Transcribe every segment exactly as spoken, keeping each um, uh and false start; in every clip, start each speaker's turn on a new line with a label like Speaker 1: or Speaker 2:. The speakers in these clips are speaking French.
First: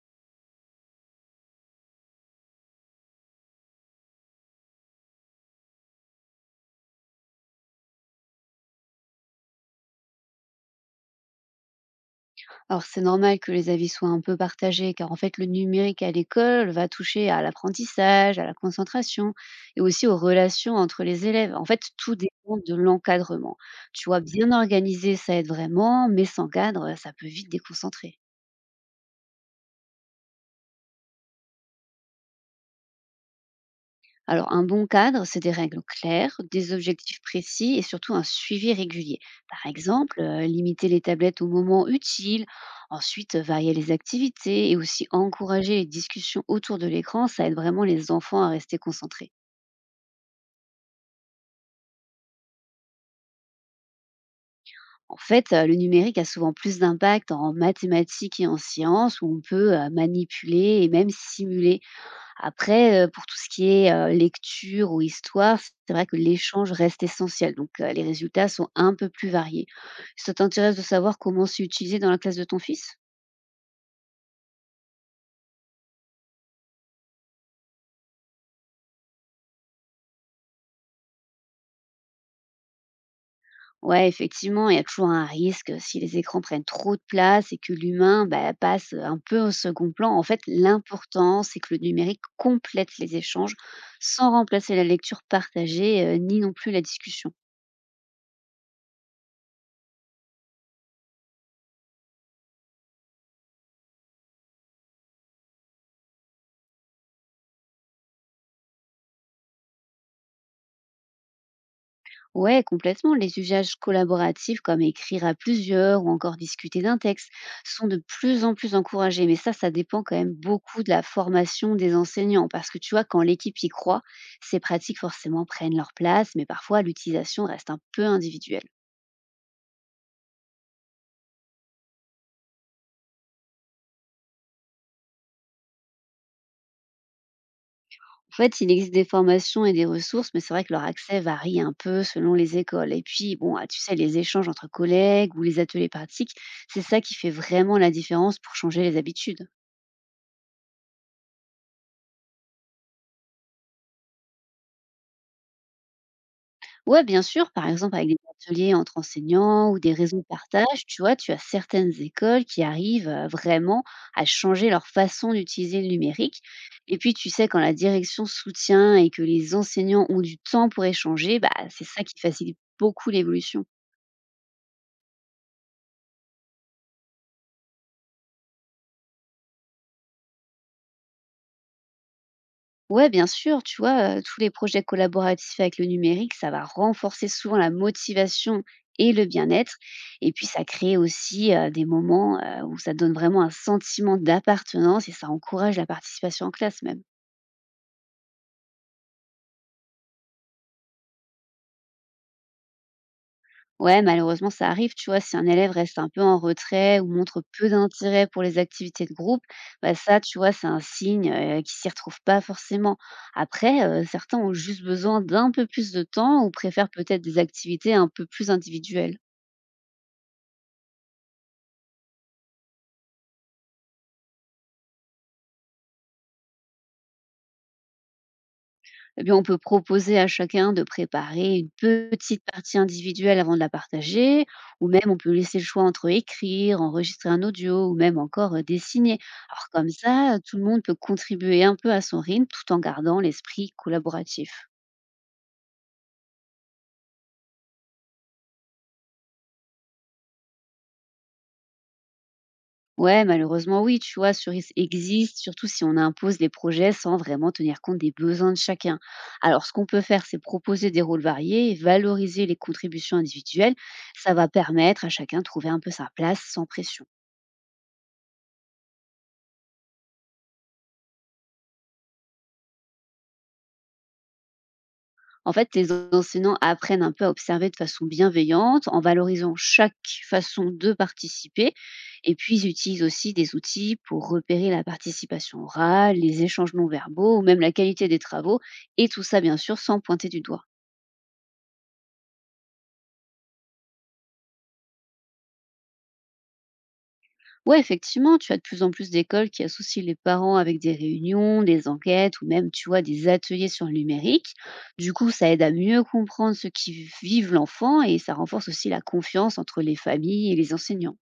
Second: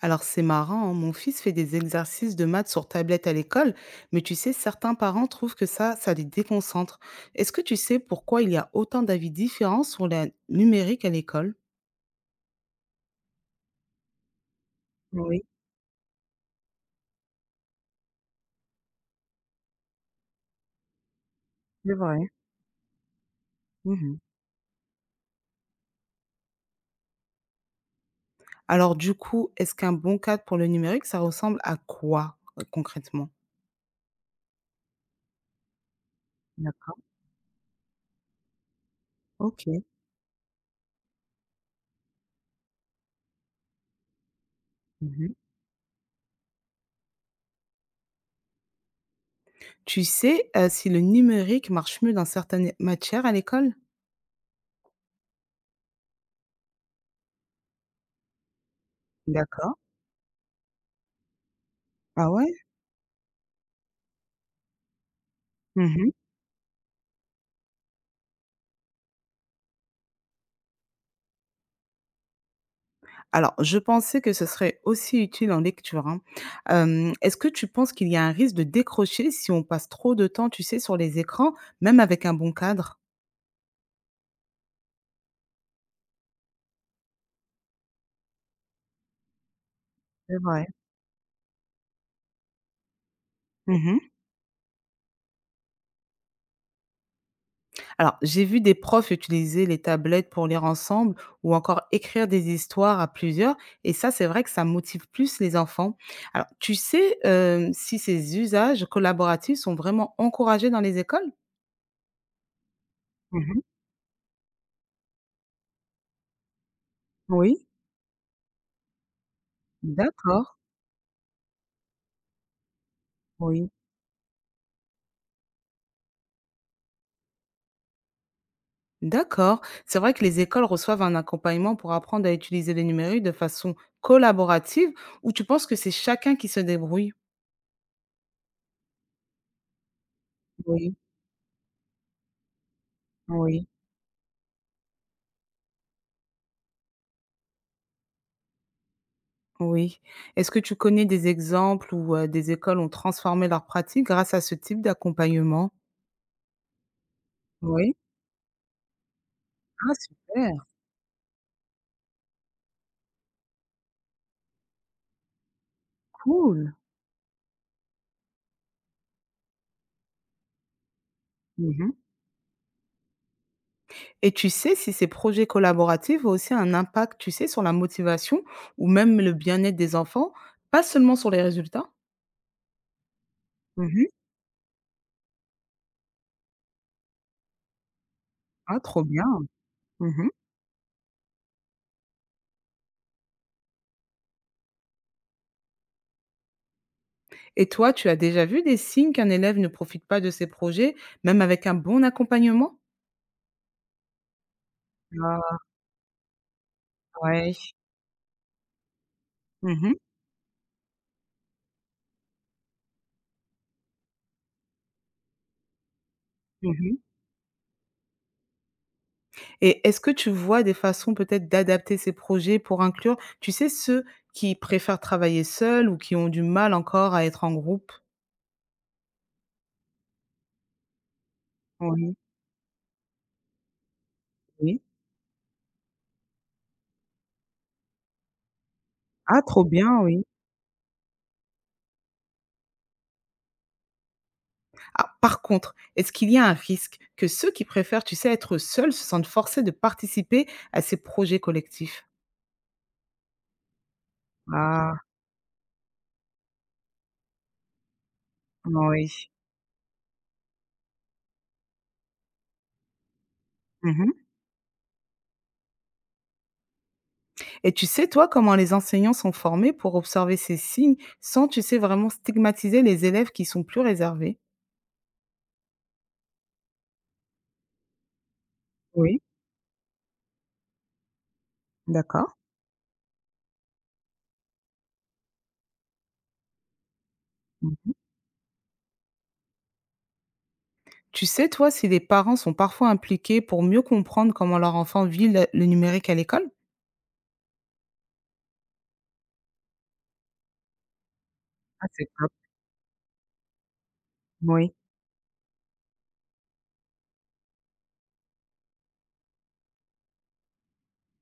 Speaker 1: Alors c'est marrant, hein, mon fils fait des exercices de maths sur tablette à l'école, mais tu sais, certains parents trouvent que ça, ça les déconcentre. Est-ce que tu sais pourquoi il y a autant d'avis différents sur le numérique à l'école?
Speaker 2: Alors c'est normal que les avis soient un peu partagés, car en fait
Speaker 1: Oui,
Speaker 2: le numérique à l'école va toucher à l'apprentissage, à la concentration et aussi aux relations entre les élèves. En fait,
Speaker 1: c'est
Speaker 2: tout
Speaker 1: vrai.
Speaker 2: dépend de l'encadrement. Tu
Speaker 1: Mhm.
Speaker 2: vois, bien organisé, ça aide vraiment, mais sans cadre, ça peut vite déconcentrer.
Speaker 1: Alors du coup, est-ce qu'un bon cadre pour le numérique, ça ressemble à quoi euh, concrètement?
Speaker 2: Alors, un bon cadre, c'est des règles claires, des
Speaker 1: D'accord,
Speaker 2: objectifs précis et surtout un suivi régulier. Par
Speaker 1: ok.
Speaker 2: exemple, euh, limiter les tablettes au moment utile, ensuite euh, varier les activités et aussi
Speaker 1: Mhm.
Speaker 2: encourager les discussions autour de l'écran, ça aide vraiment les enfants à rester concentrés.
Speaker 1: Tu sais euh, si le numérique marche mieux dans certaines matières à l'école?
Speaker 2: En fait, euh, le numérique a souvent plus d'impact en mathématiques et en sciences où on peut
Speaker 1: D'accord.
Speaker 2: euh, manipuler et même simuler.
Speaker 1: Ah ouais?
Speaker 2: Après, heu, pour tout ce qui est, heu, lecture ou histoire, c'est vrai que l'échange reste essentiel, donc heu, les résultats sont un peu plus variés. Ça t'intéresse de savoir comment c'est utilisé dans la classe de ton fils?
Speaker 1: Alors, je pensais que ce serait aussi utile en lecture, hein. Hem, est-ce que tu penses qu'il y a un risque de décrocher si on passe trop de temps, tu sais, sur les écrans, même avec un bon cadre?
Speaker 2: Ouais, effectivement, il y a toujours un risque, si les écrans prennent trop de place et que l'humain, bah, passe, un peu au second plan. En
Speaker 1: C'est
Speaker 2: fait,
Speaker 1: vrai.
Speaker 2: l'important, c'est que le numérique complète les échanges
Speaker 1: Mmh.
Speaker 2: sans remplacer la lecture partagée, heu, ni non plus la discussion.
Speaker 1: Alors, j'ai vu des profs utiliser les tablettes pour lire ensemble ou encore écrire des histoires à plusieurs, et ça, c'est vrai que ça motive plus les enfants. Alors, tu sais, hem, si ces usages collaboratifs sont vraiment encouragés dans les écoles?
Speaker 2: Ouais, complètement. Les
Speaker 1: Mmh.
Speaker 2: usages collaboratifs comme écrire à plusieurs ou encore discuter d'un texte
Speaker 1: Oui.
Speaker 2: sont de plus en plus encouragés. Mais ça, ça dépend quand même
Speaker 1: D'accord.
Speaker 2: beaucoup de la formation des enseignants. Parce que tu vois, quand l'équipe
Speaker 1: Oui.
Speaker 2: y croit, ces pratiques forcément prennent leur place, mais parfois l'utilisation reste un peu individuelle.
Speaker 1: D'accord. C'est vrai que les écoles reçoivent un accompagnement pour apprendre à utiliser les numériques de façon collaborative, ou tu penses que c'est chacun qui se débrouille?
Speaker 2: En fait, il existe des formations et des ressources, mais c'est vrai que leur
Speaker 1: Oui,
Speaker 2: accès varie un peu selon les écoles. Et puis, bon, ah,
Speaker 1: oui.
Speaker 2: tu sais, les échanges entre collègues ou les ateliers pratiques, c'est ça qui fait vraiment la différence pour changer les habitudes.
Speaker 1: Oui. Est-ce que tu connais des exemples où euh, des écoles ont transformé leurs pratiques grâce à ce type d'accompagnement?
Speaker 2: Ouais, bien sûr, par
Speaker 1: Oui.
Speaker 2: exemple, avec des ateliers entre enseignants ou des
Speaker 1: Ah,
Speaker 2: réseaux de
Speaker 1: super,
Speaker 2: partage, tu vois, tu as certaines écoles qui arrivent euh, vraiment à changer leur façon d'utiliser le numérique.
Speaker 1: cool.
Speaker 2: Et puis, tu sais, quand la direction soutient et que les enseignants ont du temps pour échanger, bah, c'est
Speaker 1: Mhm.
Speaker 2: ça qui facilite beaucoup l'évolution.
Speaker 1: Et tu sais si ces projets collaboratifs ont aussi un impact, tu sais, sur la motivation ou même le bien-être des enfants, pas seulement sur les résultats?
Speaker 2: Ouais, bien sûr, tu
Speaker 1: Mhm.
Speaker 2: vois, heu, tous les projets collaboratifs avec le numérique, ça va renforcer souvent la motivation
Speaker 1: Ah, trop
Speaker 2: et
Speaker 1: bien.
Speaker 2: le bien-être
Speaker 1: Mhm.
Speaker 2: et puis ça crée aussi, heu, des moments, heu, où ça donne vraiment un sentiment d'appartenance et ça encourage la participation en classe même.
Speaker 1: Et toi, tu as déjà vu des signes qu'un élève ne profite pas de ses projets, même avec un bon accompagnement?
Speaker 2: Ouais, malheureusement, ça arrive, tu vois, si un
Speaker 1: Ah
Speaker 2: élève reste un peu en retrait ou montre
Speaker 1: ouais.
Speaker 2: peu d'intérêt pour les activités de groupe,
Speaker 1: Mmh
Speaker 2: bah,
Speaker 1: mh.
Speaker 2: ça, tu vois, c'est un signe, heu, qu'il s'y retrouve pas forcément. Après, heu, certains ont juste besoin d'un peu plus de temps ou préfèrent
Speaker 1: Mmh.
Speaker 2: peut-être des activités un peu plus individuelles.
Speaker 1: Et est-ce que tu vois des façons peut-être d'adapter ces projets pour inclure, tu sais, ceux qui préfèrent travailler seuls ou qui ont du mal encore à être en groupe?
Speaker 2: Eh bien, on peut proposer à chacun de préparer une
Speaker 1: Oui,
Speaker 2: petite partie individuelle avant de la partager,
Speaker 1: oui.
Speaker 2: ou même on peut laisser le choix entre écrire, enregistrer un audio, ou même encore euh, dessiner.
Speaker 1: Ah trop
Speaker 2: Alors comme
Speaker 1: bien, oui.
Speaker 2: ça, euh, tout le monde peut contribuer un peu à son rythme tout en gardant l'esprit collaboratif.
Speaker 1: Ah, par contre, est-ce qu'il y a un risque que ceux qui préfèrent, tu sais, être seuls se sentent forcés de participer à ces projets collectifs?
Speaker 2: Ouais, malheureusement, oui, tu vois, ce risque
Speaker 1: Ah,
Speaker 2: existe, surtout si on impose des projets sans vraiment tenir compte des besoins de chacun.
Speaker 1: oui.
Speaker 2: Alors, ce qu'on peut faire, c'est proposer des rôles variés et valoriser les contributions individuelles.
Speaker 1: Mmh.
Speaker 2: Ça va permettre à chacun de trouver un peu sa place sans pression.
Speaker 1: Et tu sais, toi, comment les enseignants sont formés pour observer ces signes sans, tu sais, vraiment stigmatiser les élèves qui sont plus réservés?
Speaker 2: En fait, les enseignants apprennent un peu à observer de façon bienveillante, en
Speaker 1: Oui,
Speaker 2: valorisant chaque façon de participer. Et
Speaker 1: d'accord.
Speaker 2: puis, ils utilisent aussi des outils pour repérer la participation orale, les échanges non verbaux ou même la
Speaker 1: Mhm.
Speaker 2: qualité des travaux. Et tout ça, bien sûr, sans pointer du doigt.
Speaker 1: Tu sais, toi, si les parents sont parfois impliqués pour mieux comprendre comment leur enfant vit le, le numérique à l'école?
Speaker 2: Ouais, effectivement, tu as de plus en plus d'écoles qui associent les parents avec des réunions,
Speaker 1: Ah,
Speaker 2: des
Speaker 1: c'est top.
Speaker 2: enquêtes ou même, tu vois, des ateliers sur le numérique.
Speaker 1: Oui.
Speaker 2: Du coup, ça aide à mieux comprendre ce qui vivent l'enfant et ça renforce aussi la confiance entre les familles et les enseignants.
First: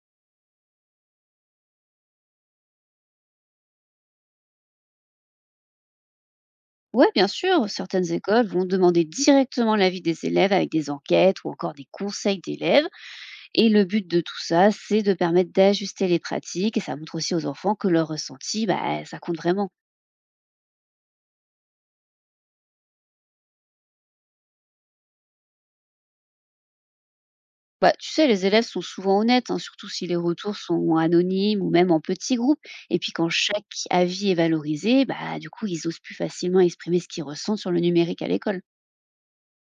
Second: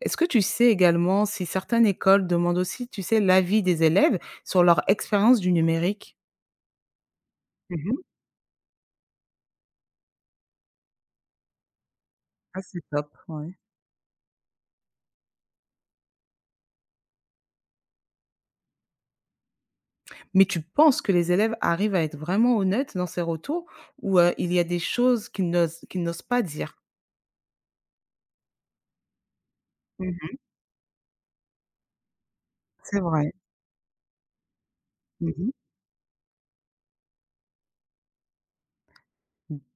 Speaker 1: Est-ce que tu sais également si certaines écoles demandent aussi, tu sais, l'avis des élèves sur leur expérience du numérique?
Speaker 2: Oui, bien sûr,
Speaker 1: Mhm.
Speaker 2: certaines écoles vont demander directement l'avis des élèves avec des enquêtes ou encore des conseils
Speaker 1: Ah, c'est
Speaker 2: d'élèves.
Speaker 1: top, ouais.
Speaker 2: Et le but de tout ça, c'est de permettre d'ajuster les pratiques et ça montre aussi aux enfants que leur ressenti, bah, ça compte vraiment.
Speaker 1: Mais tu penses que les élèves arrivent à être vraiment honnêtes dans ces retours ou heu, il y a des choses qu'ils n'osent qu'ils n'osent pas dire?
Speaker 2: Bah, tu sais, les élèves sont souvent honnêtes, hein, surtout si les
Speaker 1: Mmh.
Speaker 2: retours sont anonymes ou même en petits groupes. Et
Speaker 1: C'est
Speaker 2: puis quand
Speaker 1: vrai.
Speaker 2: chaque avis est valorisé, bah, du
Speaker 1: Mmh.
Speaker 2: coup, ils osent plus facilement exprimer ce qu'ils ressentent sur le numérique à l'école.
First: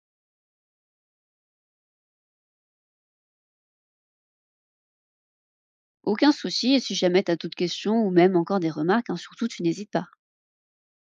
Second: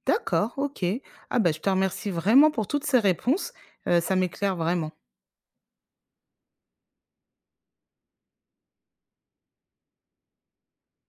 Speaker 1: D'accord, OK. Ah bah, je te remercie vraiment pour toutes ces réponses, heu, ça m'éclaire vraiment.
Speaker 2: Aucun souci, et si jamais tu as toute question ou même encore des remarques, hein, surtout, tu n'hésites pas.